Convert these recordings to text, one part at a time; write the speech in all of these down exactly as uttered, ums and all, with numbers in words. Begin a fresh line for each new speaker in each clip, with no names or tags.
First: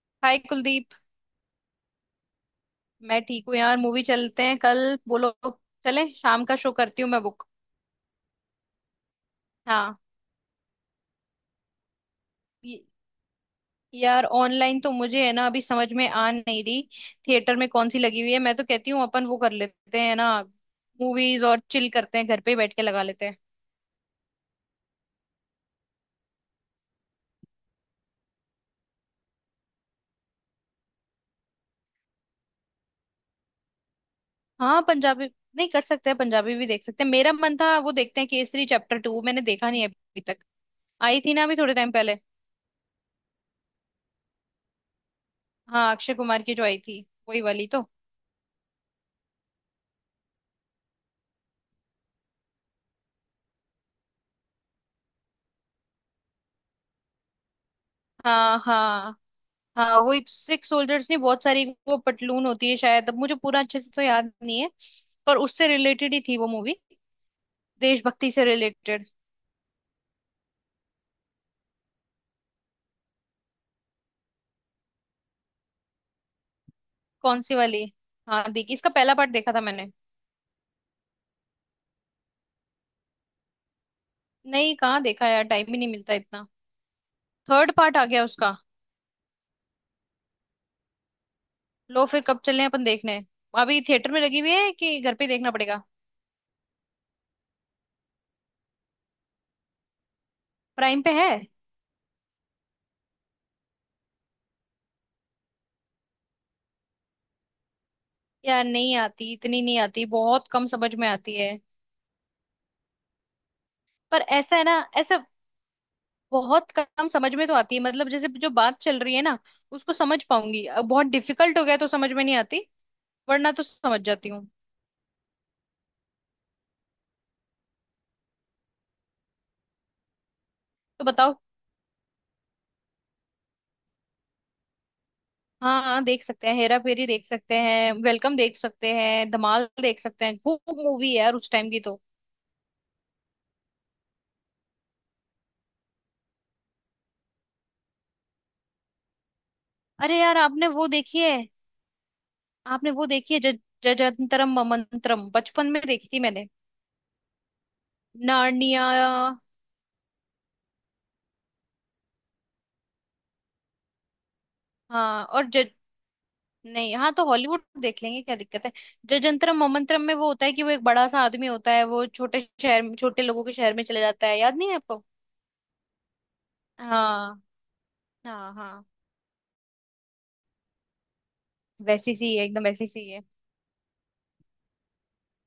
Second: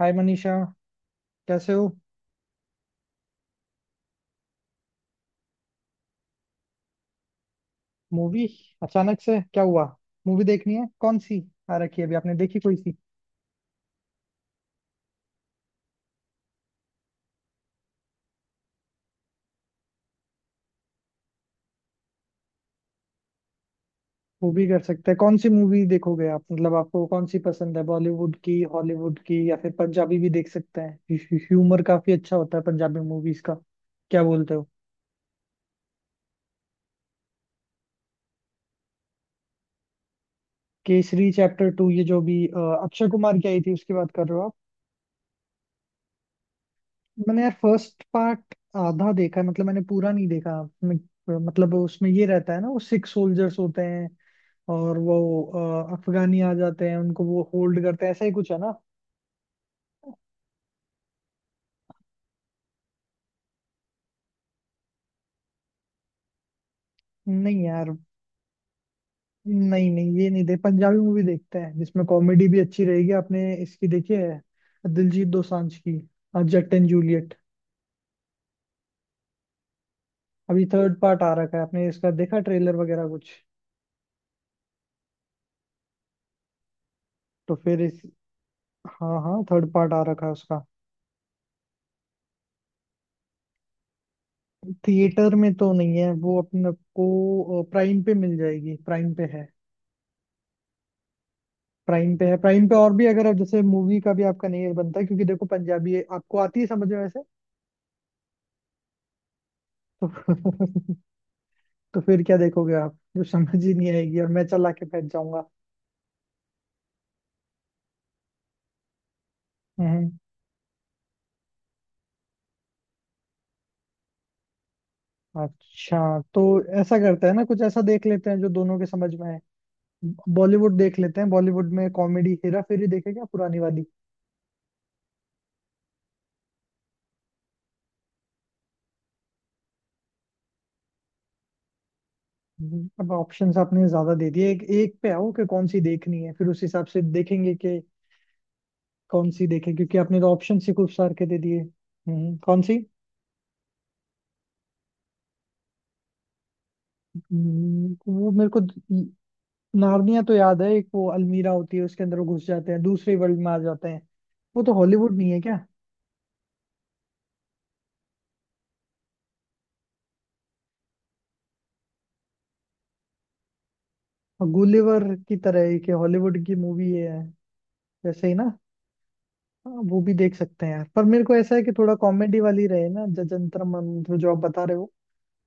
हाय
hi
Manisha,
Kuldeep.
कैसे हो?
मैं ठीक हूँ यार, मूवी चलते हैं कल। बोलो, चले? शाम का शो करती हूँ मैं बुक।
मूवी? अचानक से क्या हुआ?
हाँ।
मूवी देखनी है कौन सी आ रखी है अभी, आपने देखी कोई
ये-
सी?
यार ऑनलाइन तो मुझे है ना, अभी समझ में आ नहीं रही। थिएटर में कौन सी लगी हुई है? मैं तो कहती हूँ अपन वो कर लेते हैं ना, मूवीज और चिल करते हैं, घर पे ही बैठ के लगा लेते हैं।
मूवी कर सकते हैं। कौन सी मूवी देखोगे आप? मतलब आपको कौन सी पसंद है, बॉलीवुड की, हॉलीवुड की, या फिर पंजाबी भी देख सकते हैं। ह्यूमर काफी अच्छा होता है पंजाबी मूवीज का। क्या बोलते हो?
हाँ पंजाबी। नहीं, कर सकते हैं, पंजाबी भी देख सकते हैं। मेरा मन था वो देखते हैं केसरी चैप्टर टू, मैंने देखा नहीं अभी तक। आई
केसरी
थी ना अभी
चैप्टर
थोड़े
टू,
टाइम
ये
पहले।
जो भी अ, अक्षय कुमार की आई थी उसकी बात कर रहे हो आप?
हाँ, अक्षय कुमार की जो आई थी वही
मैंने यार
वाली तो।
फर्स्ट पार्ट आधा देखा है, मतलब मैंने पूरा नहीं देखा। मैं- मतलब उसमें ये रहता है ना, वो सिक्स सोल्जर्स होते हैं, और वो अ, अफगानी आ जाते हैं, उनको वो होल्ड करते हैं, ऐसा ही कुछ है
हाँ
ना।
हाँ। हाँ वो सिक्स सोल्जर्स नहीं, बहुत सारी वो पतलून होती है शायद, अब मुझे पूरा अच्छे से तो याद नहीं है। पर उससे रिलेटेड ही थी वो मूवी,
नहीं यार,
देशभक्ति से रिलेटेड।
नहीं नहीं ये नहीं। देख, पंजाबी मूवी देखते हैं जिसमें कॉमेडी भी अच्छी रहेगी। आपने इसकी देखी है, दिलजीत दोसांझ की अ, जट एंड जूलियट?
कौन सी वाली? हाँ देखी, इसका पहला पार्ट देखा था मैंने।
अभी थर्ड पार्ट आ रखा है, आपने इसका देखा ट्रेलर वगैरह कुछ?
नहीं, कहाँ देखा यार, टाइम ही नहीं मिलता इतना।
तो
थर्ड
फिर
पार्ट
इस...
आ गया उसका?
हाँ हाँ, थर्ड पार्ट आ रखा है उसका।
लो फिर, कब चले अपन देखने? अभी थिएटर में लगी हुई है कि घर पे ही
थिएटर
देखना
में तो
पड़ेगा?
नहीं है वो, अपने को प्राइम पे मिल जाएगी, प्राइम पे है।
प्राइम पे है।
प्राइम पे है, प्राइम पे, और भी अगर आप जैसे मूवी का भी आपका नहीं बनता है, क्योंकि देखो पंजाबी है, आपको आती है समझ में वैसे?
यार नहीं आती इतनी, नहीं आती,
तो
बहुत कम समझ में आती है।
तो फिर क्या देखोगे आप, जो समझ ही नहीं आएगी
पर
और मैं
ऐसा है
चला
ना,
के बैठ
ऐसा
जाऊंगा।
बहुत कम समझ में तो आती है, मतलब जैसे जो बात चल रही है ना उसको
हम्म।
समझ पाऊंगी। अब बहुत डिफिकल्ट हो गया तो समझ में नहीं आती, वरना तो समझ जाती हूँ।
अच्छा। तो ऐसा करते हैं ना, कुछ ऐसा देख लेते हैं जो दोनों के समझ में है। बॉलीवुड देख
तो
लेते हैं।
बताओ।
बॉलीवुड में कॉमेडी हेरा फेरी देखे क्या, पुरानी वाली?
हाँ हाँ, देख सकते हैं, हेरा फेरी देख सकते हैं, वेलकम देख सकते हैं, धमाल देख सकते हैं, खूब मूवी है यार उस टाइम की तो।
हम्म। अब ऑप्शंस आपने ज्यादा दे दिए, एक एक पे आओ कि कौन सी देखनी है, फिर उस हिसाब से देखेंगे कि कौन सी देखें, क्योंकि
अरे
आपने तो
यार,
ऑप्शन
आपने
ही
वो
खूब सार
देखी
के दे
है,
दिए। हम्म, कौन सी?
आपने वो देखी है ज जजंतरम ममंतरम, बचपन में देखी थी मैंने।
हम्म, वो मेरे को
नार्निया।
द- नार्निया तो याद है, एक वो अलमीरा होती है, उसके अंदर वो घुस जाते हैं, दूसरे वर्ल्ड में आ जाते हैं। वो तो हॉलीवुड
हाँ
नहीं है
और।
क्या?
नहीं, हाँ तो हॉलीवुड देख लेंगे, क्या दिक्कत है। जो जंतरम मोमंतरम में वो होता है कि वो एक बड़ा सा आदमी होता है, वो छोटे शहर में, छोटे लोगों के शहर में चले जाता है, याद नहीं है
गुलिवर
आपको?
की तरह एक हॉलीवुड की मूवी है,
हाँ
वैसे ही ना?
हाँ। हाँ
हाँ, वो भी देख सकते हैं यार, पर मेरे को ऐसा है कि थोड़ा
वैसी सी
कॉमेडी
है, एकदम
वाली
वैसी
रहे ना।
सी है।
जजंतर मंत्र जो आप बता रहे हो,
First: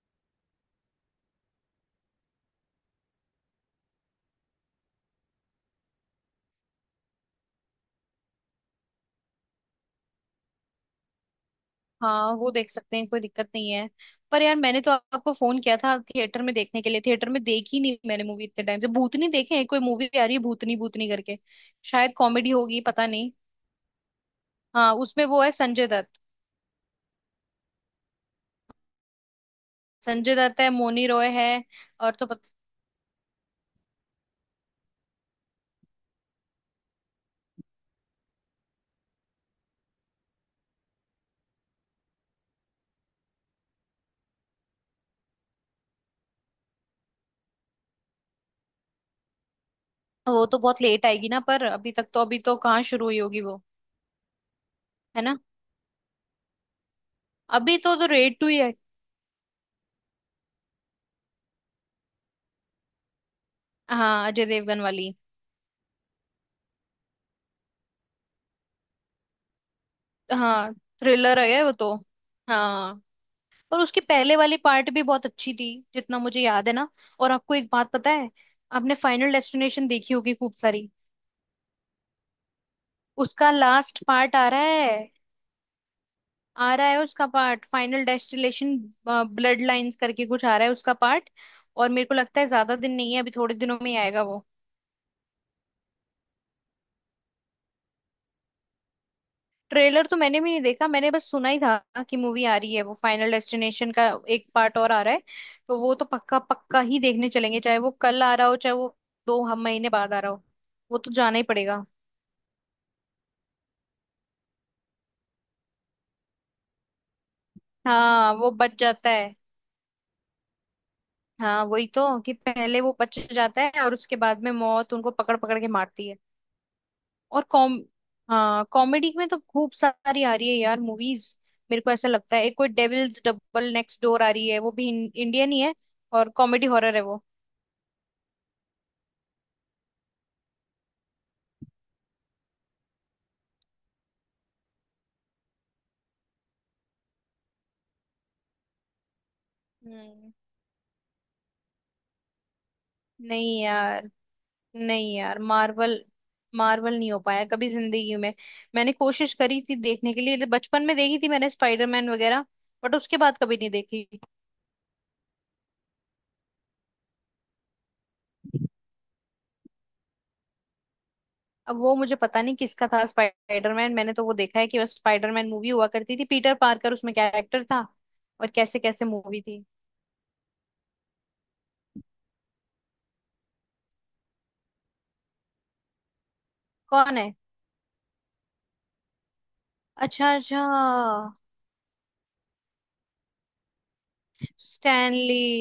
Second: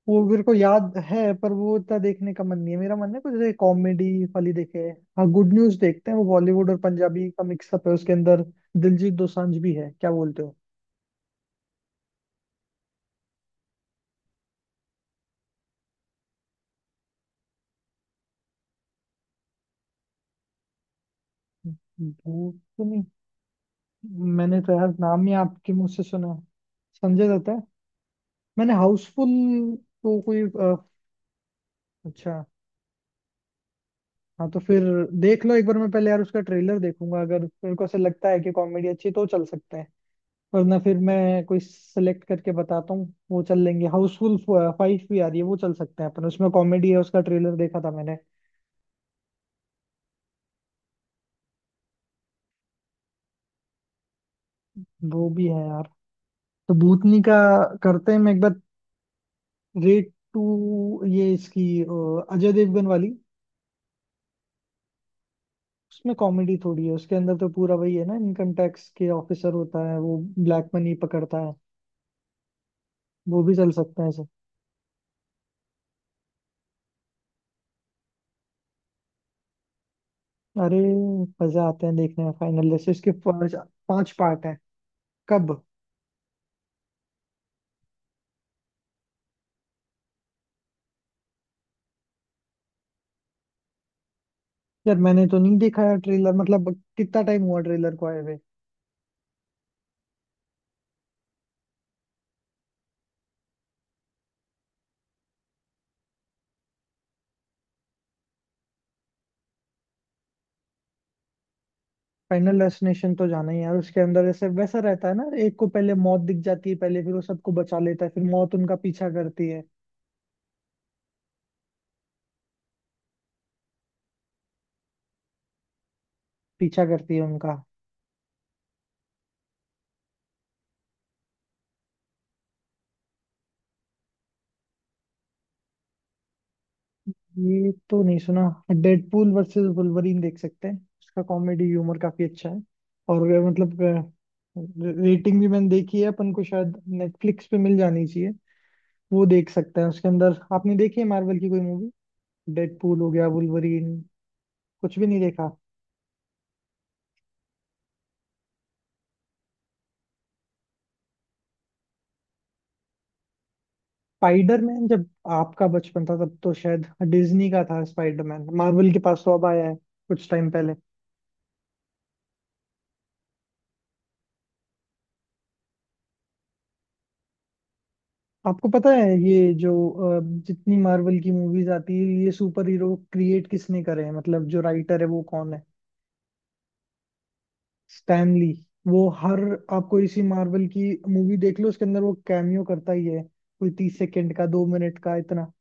वो मेरे को याद है, पर वो इतना देखने का मन नहीं है। मेरा मन है कुछ जैसे कॉमेडी वाली देखे। हाँ, गुड न्यूज देखते हैं, वो बॉलीवुड और पंजाबी का मिक्सअप है उसके अंदर। दिलजीत दोसांझ भी है, क्या बोलते हो?
हाँ वो देख सकते हैं, कोई दिक्कत नहीं है। पर यार मैंने तो आपको फोन किया था थिएटर में देखने के लिए, थिएटर में देखी नहीं मैंने मूवी इतने टाइम से। भूतनी देखे हैं, कोई मूवी आ रही है भूतनी भूतनी करके। शायद कॉमेडी
भूत
होगी,
तो नहीं।
पता नहीं।
मैंने तो यार
हाँ उसमें
नाम ही
वो है
आपके मुंह
संजय
से
दत्त।
सुना है। संजय दत्त है? मैंने हाउसफुल... तो
संजय
कोई
दत्त है,
अ,
मोनी रॉय है, और तो
अच्छा।
पता।
हाँ तो फिर देख लो एक बार। मैं पहले यार उसका ट्रेलर देखूंगा, अगर मेरे को ऐसा लगता है कि कॉमेडी अच्छी है, तो चल सकते हैं। वरना फिर मैं कोई सेलेक्ट करके बताता हूँ, वो चल लेंगे। हाउसफुल फाइव भी आ रही है, वो चल सकते हैं अपन, उसमें कॉमेडी है, उसका ट्रेलर देखा था मैंने।
वो तो बहुत लेट आएगी ना, पर अभी तक तो, अभी तो कहाँ शुरू हुई होगी वो। है
वो
ना।
भी है यार। तो भूतनी का
अभी तो तो
करते हैं, मैं
रेड
एक
टू
बार...
ही है।
रेट टू, ये इसकी अ, अजय देवगन वाली?
हाँ अजय देवगन वाली।
उसमें कॉमेडी थोड़ी है, उसके अंदर तो पूरा वही है ना, इनकम टैक्स के ऑफिसर होता है, वो ब्लैक
हाँ
मनी पकड़ता
थ्रिलर
है।
है वो तो। हाँ।
वो भी चल
और उसके
सकते हैं सब।
पहले वाली पार्ट भी बहुत अच्छी थी, जितना मुझे याद है ना। और आपको एक बात पता है, आपने फाइनल डेस्टिनेशन देखी होगी खूब
अरे,
सारी?
मजा आते हैं देखने में, फाइनल जैसे इसके
उसका
पांच
लास्ट
पांच
पार्ट
पार्ट
आ
हैं।
रहा है।
कब?
आ रहा है उसका part final destination, bloodlines करके कुछ आ रहा है उसका पार्ट। और मेरे को लगता है ज्यादा दिन नहीं है, अभी थोड़े दिनों में ही आएगा वो।
यार मैंने तो नहीं देखा यार ट्रेलर, मतलब कितना टाइम हुआ ट्रेलर को आए हुए?
ट्रेलर तो मैंने भी नहीं देखा, मैंने बस सुना ही था कि मूवी आ रही है वो, फाइनल डेस्टिनेशन का एक पार्ट और आ रहा है। तो वो तो पक्का पक्का ही देखने चलेंगे, चाहे वो कल आ रहा हो, चाहे वो दो हम महीने बाद आ रहा हो, वो तो जाना ही पड़ेगा।
फाइनल डेस्टिनेशन तो जाना ही है यार। उसके अंदर ऐसे वैसा रहता है ना, एक को पहले मौत दिख जाती है पहले, फिर वो सबको बचा लेता है, फिर
हाँ वो
मौत उनका
बच
पीछा
जाता है।
करती है,
हाँ वही तो, कि पहले वो बच जाता है और उसके बाद में मौत उनको पकड़ पकड़ के मारती है।
पीछा करती है
और
उनका।
कॉम हाँ कॉमेडी में तो खूब सारी आ रही है यार मूवीज। मेरे को ऐसा लगता है एक कोई डेविल्स डबल नेक्स्ट डोर आ रही है, वो भी इंडियन ही है, और कॉमेडी हॉरर है वो।
ये तो नहीं सुना। डेडपूल वर्सेस वुल्वरीन देख सकते हैं, उसका कॉमेडी ह्यूमर काफी अच्छा है, और अ, मतलब रेटिंग भी मैंने देखी है, अपन को शायद नेटफ्लिक्स पे मिल जानी चाहिए। वो देख सकते हैं। उसके
हम्म।
अंदर आपने देखी है मार्वल की कोई मूवी? डेडपूल हो गया,
नहीं
वुल्वरीन,
यार।
कुछ भी
नहीं
नहीं
यार,
देखा?
मार्वल, मार्वल नहीं हो पाया कभी जिंदगी में। मैंने कोशिश करी थी देखने के लिए, बचपन में देखी थी मैंने स्पाइडरमैन वगैरह, बट उसके बाद कभी नहीं देखी।
स्पाइडरमैन, जब आपका बचपन था तब तो शायद डिज्नी का था स्पाइडरमैन, मार्वल के पास तो अब आया है कुछ टाइम पहले।
अब वो मुझे पता नहीं किसका था स्पाइडरमैन, मैंने तो वो देखा है कि बस स्पाइडरमैन मूवी हुआ करती थी, पीटर पार्कर उसमें कैरेक्टर था और
आपको
कैसे
पता
कैसे
है,
मूवी
ये
थी।
जो अ, जितनी मार्वल की मूवीज आती है, ये सुपर हीरो क्रिएट किसने करे हैं, मतलब जो राइटर है वो कौन है?
कौन है?
स्टैनली। वो हर... आपको इसी
अच्छा अच्छा।
मार्वल की मूवी देख लो, उसके अंदर वो कैमियो करता ही है, कोई तीस सेकंड का, दो मिनट का,
स्टैनली।
इतना।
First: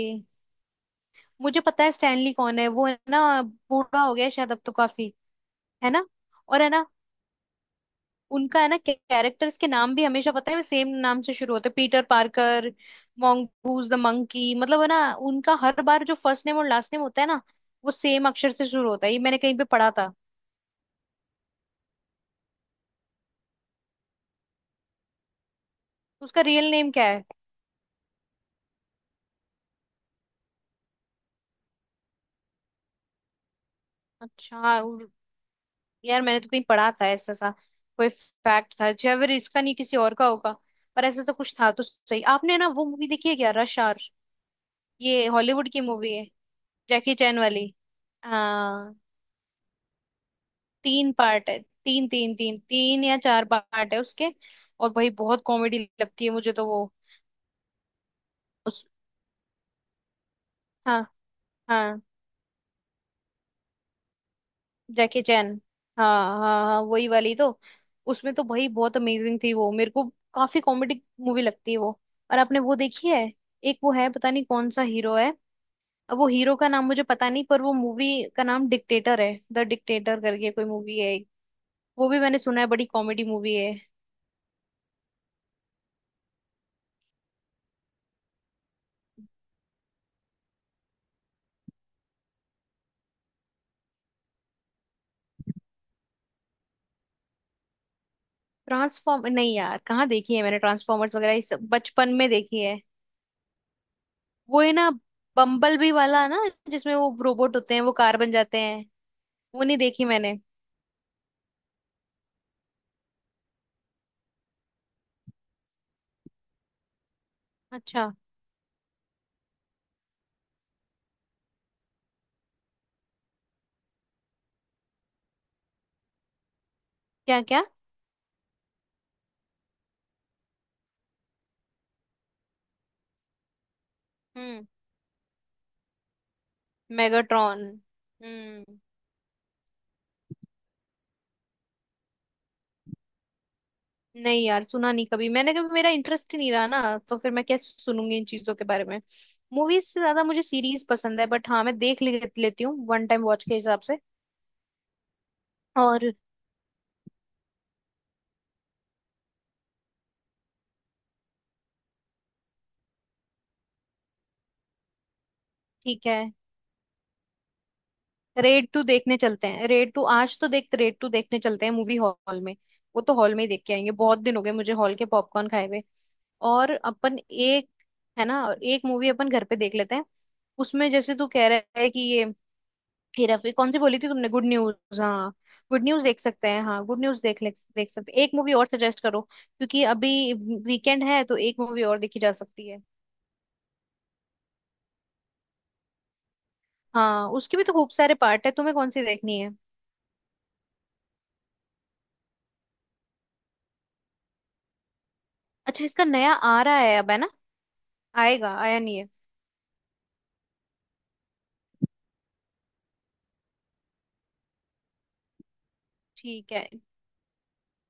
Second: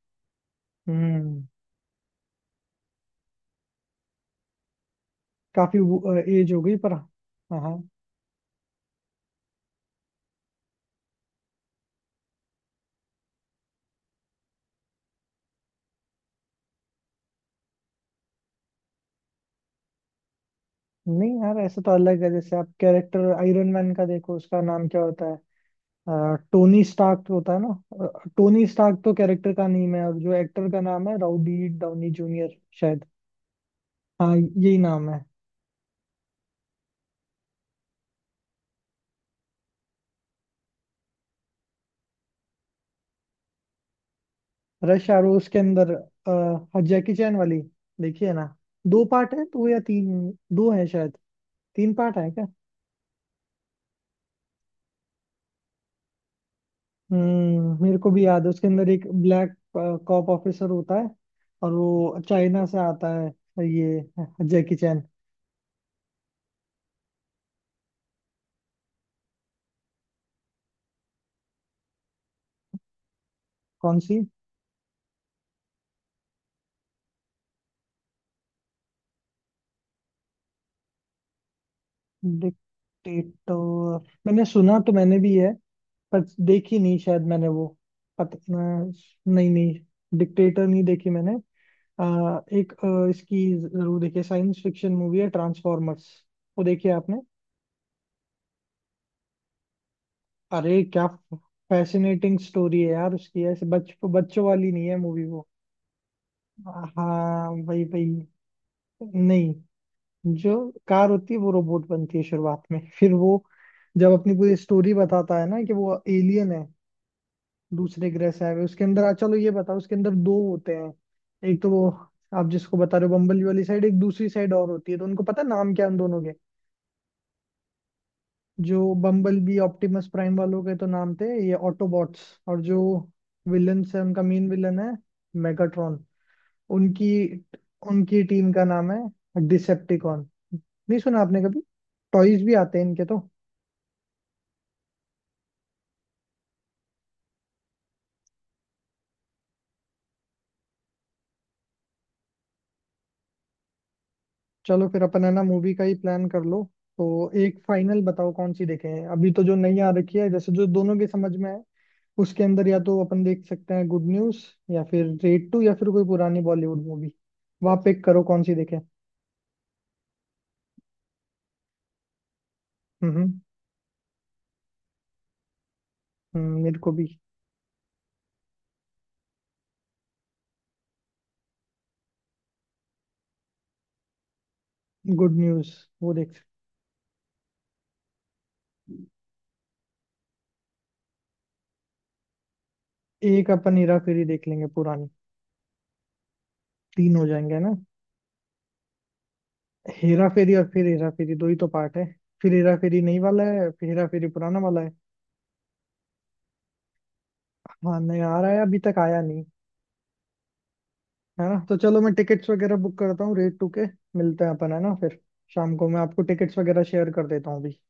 हम्म।
मुझे पता है स्टैनली कौन है, वो है ना बूढ़ा हो गया है शायद अब तो काफी।
काफी
है ना?
एज हो
और है
गई,
ना,
पर हाँ हाँ।
उनका है ना कैरेक्टर्स के नाम भी हमेशा पता है सेम नाम से शुरू होते हैं, Peter Parker, mongoose the monkey, मतलब है ना, उनका हर बार जो फर्स्ट नेम और लास्ट नेम होता है ना, वो सेम अक्षर से शुरू होता है, ये मैंने कहीं पे पढ़ा था।
नहीं यार, ऐसा तो अलग है, जैसे आप कैरेक्टर आयरन मैन का देखो, उसका नाम क्या होता है? अ,
उसका रियल
टोनी
नेम क्या है?
स्टार्क तो होता है ना? अ, टोनी स्टार्क तो कैरेक्टर का नेम है, और जो एक्टर का नाम है रॉबर्ट डाउनी जूनियर शायद। हाँ, यही
अच्छा। उ-
नाम है।
यार मैंने तो कहीं पढ़ा था ऐसा सा, कोई फैक्ट था, जो अगर इसका नहीं किसी और का होगा, पर ऐसा तो कुछ था तो सही। आपने ना वो मूवी देखी है क्या, रश आवर?
रश आवर,
ये
उसके
हॉलीवुड की
अंदर
मूवी है,
अ, जैकी
जैकी
चैन
चैन
वाली?
वाली।
देखिए ना,
हाँ।
दो पार्ट है, दो या तीन, दो है
तीन
शायद।
पार्ट है।
तीन
तीन
पार्ट है
तीन
क्या?
तीन तीन या चार पार्ट है उसके, और भाई बहुत कॉमेडी लगती है मुझे तो वो।
हम्म, मेरे को भी याद है। उसके
उस
अंदर एक ब्लैक कॉप ऑफिसर होता
हाँ
है, और
हाँ।
वो चाइना से आता है, ये जैकी चैन।
Jackie Chan. हाँ हाँ हाँ वही वाली तो। उसमें तो भाई बहुत अमेजिंग थी वो मेरे को, काफी कॉमेडी मूवी लगती है वो। और आपने वो देखी है, एक वो
कौन
है,
सी?
पता नहीं कौन सा हीरो है, अब वो हीरो का नाम मुझे पता नहीं, पर वो मूवी का नाम डिक्टेटर है, द डिक्टेटर करके कोई मूवी है एक। वो भी मैंने सुना है बड़ी कॉमेडी मूवी है।
डिक्टेटर, मैंने सुना तो मैंने भी है, पर देखी नहीं शायद मैंने वो, पता नहीं, नहीं, डिक्टेटर नहीं देखी मैंने। आ, एक अ, इसकी जरूर देखिए, साइंस फिक्शन मूवी है, ट्रांसफॉर्मर्स। वो देखी है आपने?
ट्रांसफॉर्म नहीं यार, कहाँ देखी है मैंने
अरे क्या
ट्रांसफॉर्मर्स वगैरह, ये सब बचपन में
फैसिनेटिंग
देखी है।
स्टोरी है यार उसकी, ऐसे बच बच्चों
वो
वाली
है ना
नहीं है मूवी वो।
बम्बल बी वाला ना, जिसमें वो
हाँ
रोबोट होते हैं
वही
वो
वही।
कार बन जाते हैं,
नहीं,
वो नहीं देखी मैंने।
जो कार होती है वो रोबोट बनती है शुरुआत में, फिर वो जब अपनी पूरी स्टोरी बताता है ना कि वो एलियन है, दूसरे
अच्छा।
ग्रह से आए हुए। उसके अंदर चलो ये बताओ, उसके अंदर दो होते हैं, एक तो वो आप जिसको बता रहे हो बम्बल वाली साइड, एक दूसरी साइड और होती है, तो उनको पता नाम क्या है उन दोनों के?
क्या क्या?
जो बम्बल बी, ऑप्टिमस प्राइम वालों के तो नाम थे ये ऑटोबॉट्स, और जो विलन्स है उनका मेन
हम्म।
विलन है मेगाट्रॉन। उनकी...
मेगाट्रॉन।
उनकी टीम का
हम्म।
नाम है डिसेप्टिकॉन। नहीं सुना आपने कभी? टॉयज भी आते हैं इनके तो।
नहीं यार, सुना नहीं कभी मैंने, कभी मेरा इंटरेस्ट ही नहीं रहा ना, तो फिर मैं क्या सुनूंगी इन चीजों के बारे में। मूवीज से ज्यादा मुझे सीरीज पसंद है, बट हाँ मैं देख ले, लेती हूँ वन टाइम वॉच के हिसाब से।
चलो फिर अपन है ना, मूवी का ही
और।
प्लान कर लो। तो एक फाइनल बताओ कौन सी देखें, अभी तो जो नई आ रखी है, जैसे जो दोनों के समझ में है उसके अंदर, या तो अपन देख सकते हैं गुड न्यूज, या फिर रेड टू, या फिर कोई
ठीक है,
पुरानी बॉलीवुड मूवी। वहाँ पिक करो कौन सी
रेड
देखें।
टू देखने चलते हैं, रेड टू आज तो देख, रेड टू देखने चलते हैं मूवी हॉल में। वो
हम्म
तो हॉल
हम्म।
में ही देख के आएंगे, बहुत दिन हो गए मुझे हॉल के पॉपकॉर्न खाए हुए।
हम्म,
और
मेरे को भी।
अपन एक, है ना, एक मूवी अपन घर पे देख लेते हैं, उसमें जैसे तू कह रहा है कि ये हेरा फेरी, कौन सी बोली थी तुमने, गुड न्यूज हाँ।
गुड न्यूज
गुड न्यूज
वो
देख
देख
सकते हैं, हाँ गुड न्यूज देख ले, देख सकते हैं। एक मूवी और सजेस्ट करो, क्योंकि अभी वीकेंड है तो एक मूवी और देखी जा सकती है।
सकते। एक अपन हेरा फेरी देख लेंगे पुरानी, तीन हो
हाँ
जाएंगे
उसके
है
भी तो
ना?
खूब सारे पार्ट है, तुम्हें कौन सी देखनी है?
हेरा फेरी, और फिर हेरा फेरी, दो ही तो पार्ट है, फिर हेरा फेरी नई वाला है, फिर हेरा फेरी पुराना वाला है।
अच्छा, इसका नया आ रहा है अब, है ना।
हाँ नया आ रहा
आएगा,
है, अभी
आया नहीं
तक
है।
आया नहीं। है ना? तो चलो मैं टिकट्स वगैरह बुक करता हूँ रेट टू के। मिलते हैं अपन, है ना? फिर शाम को मैं आपको
ठीक
टिकट्स
है।
वगैरह शेयर कर देता हूँ अभी।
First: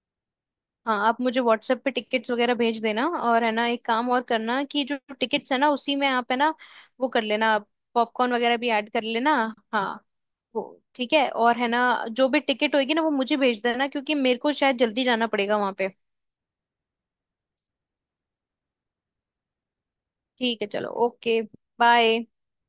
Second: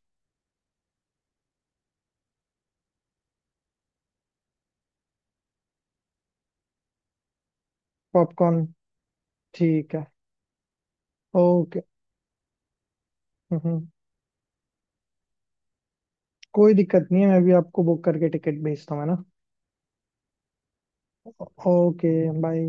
हाँ आप मुझे व्हाट्सएप पे टिकट्स वगैरह भेज देना, और है ना एक काम और करना, कि जो टिकट्स है ना, उसी में आप है ना वो कर लेना, पॉपकॉर्न वगैरह
पॉपकॉर्न,
भी ऐड कर लेना।
ठीक
हाँ
है।
वो ठीक है। और है
ओके।
ना जो भी टिकट होगी ना वो मुझे
हम्म
भेज
हम्म,
देना, क्योंकि मेरे को शायद जल्दी जाना पड़ेगा वहां पे।
कोई दिक्कत नहीं है, मैं भी आपको बुक करके टिकट भेजता हूँ, है ना?
ठीक है, चलो ओके।
ओके।
बाय।
बाय।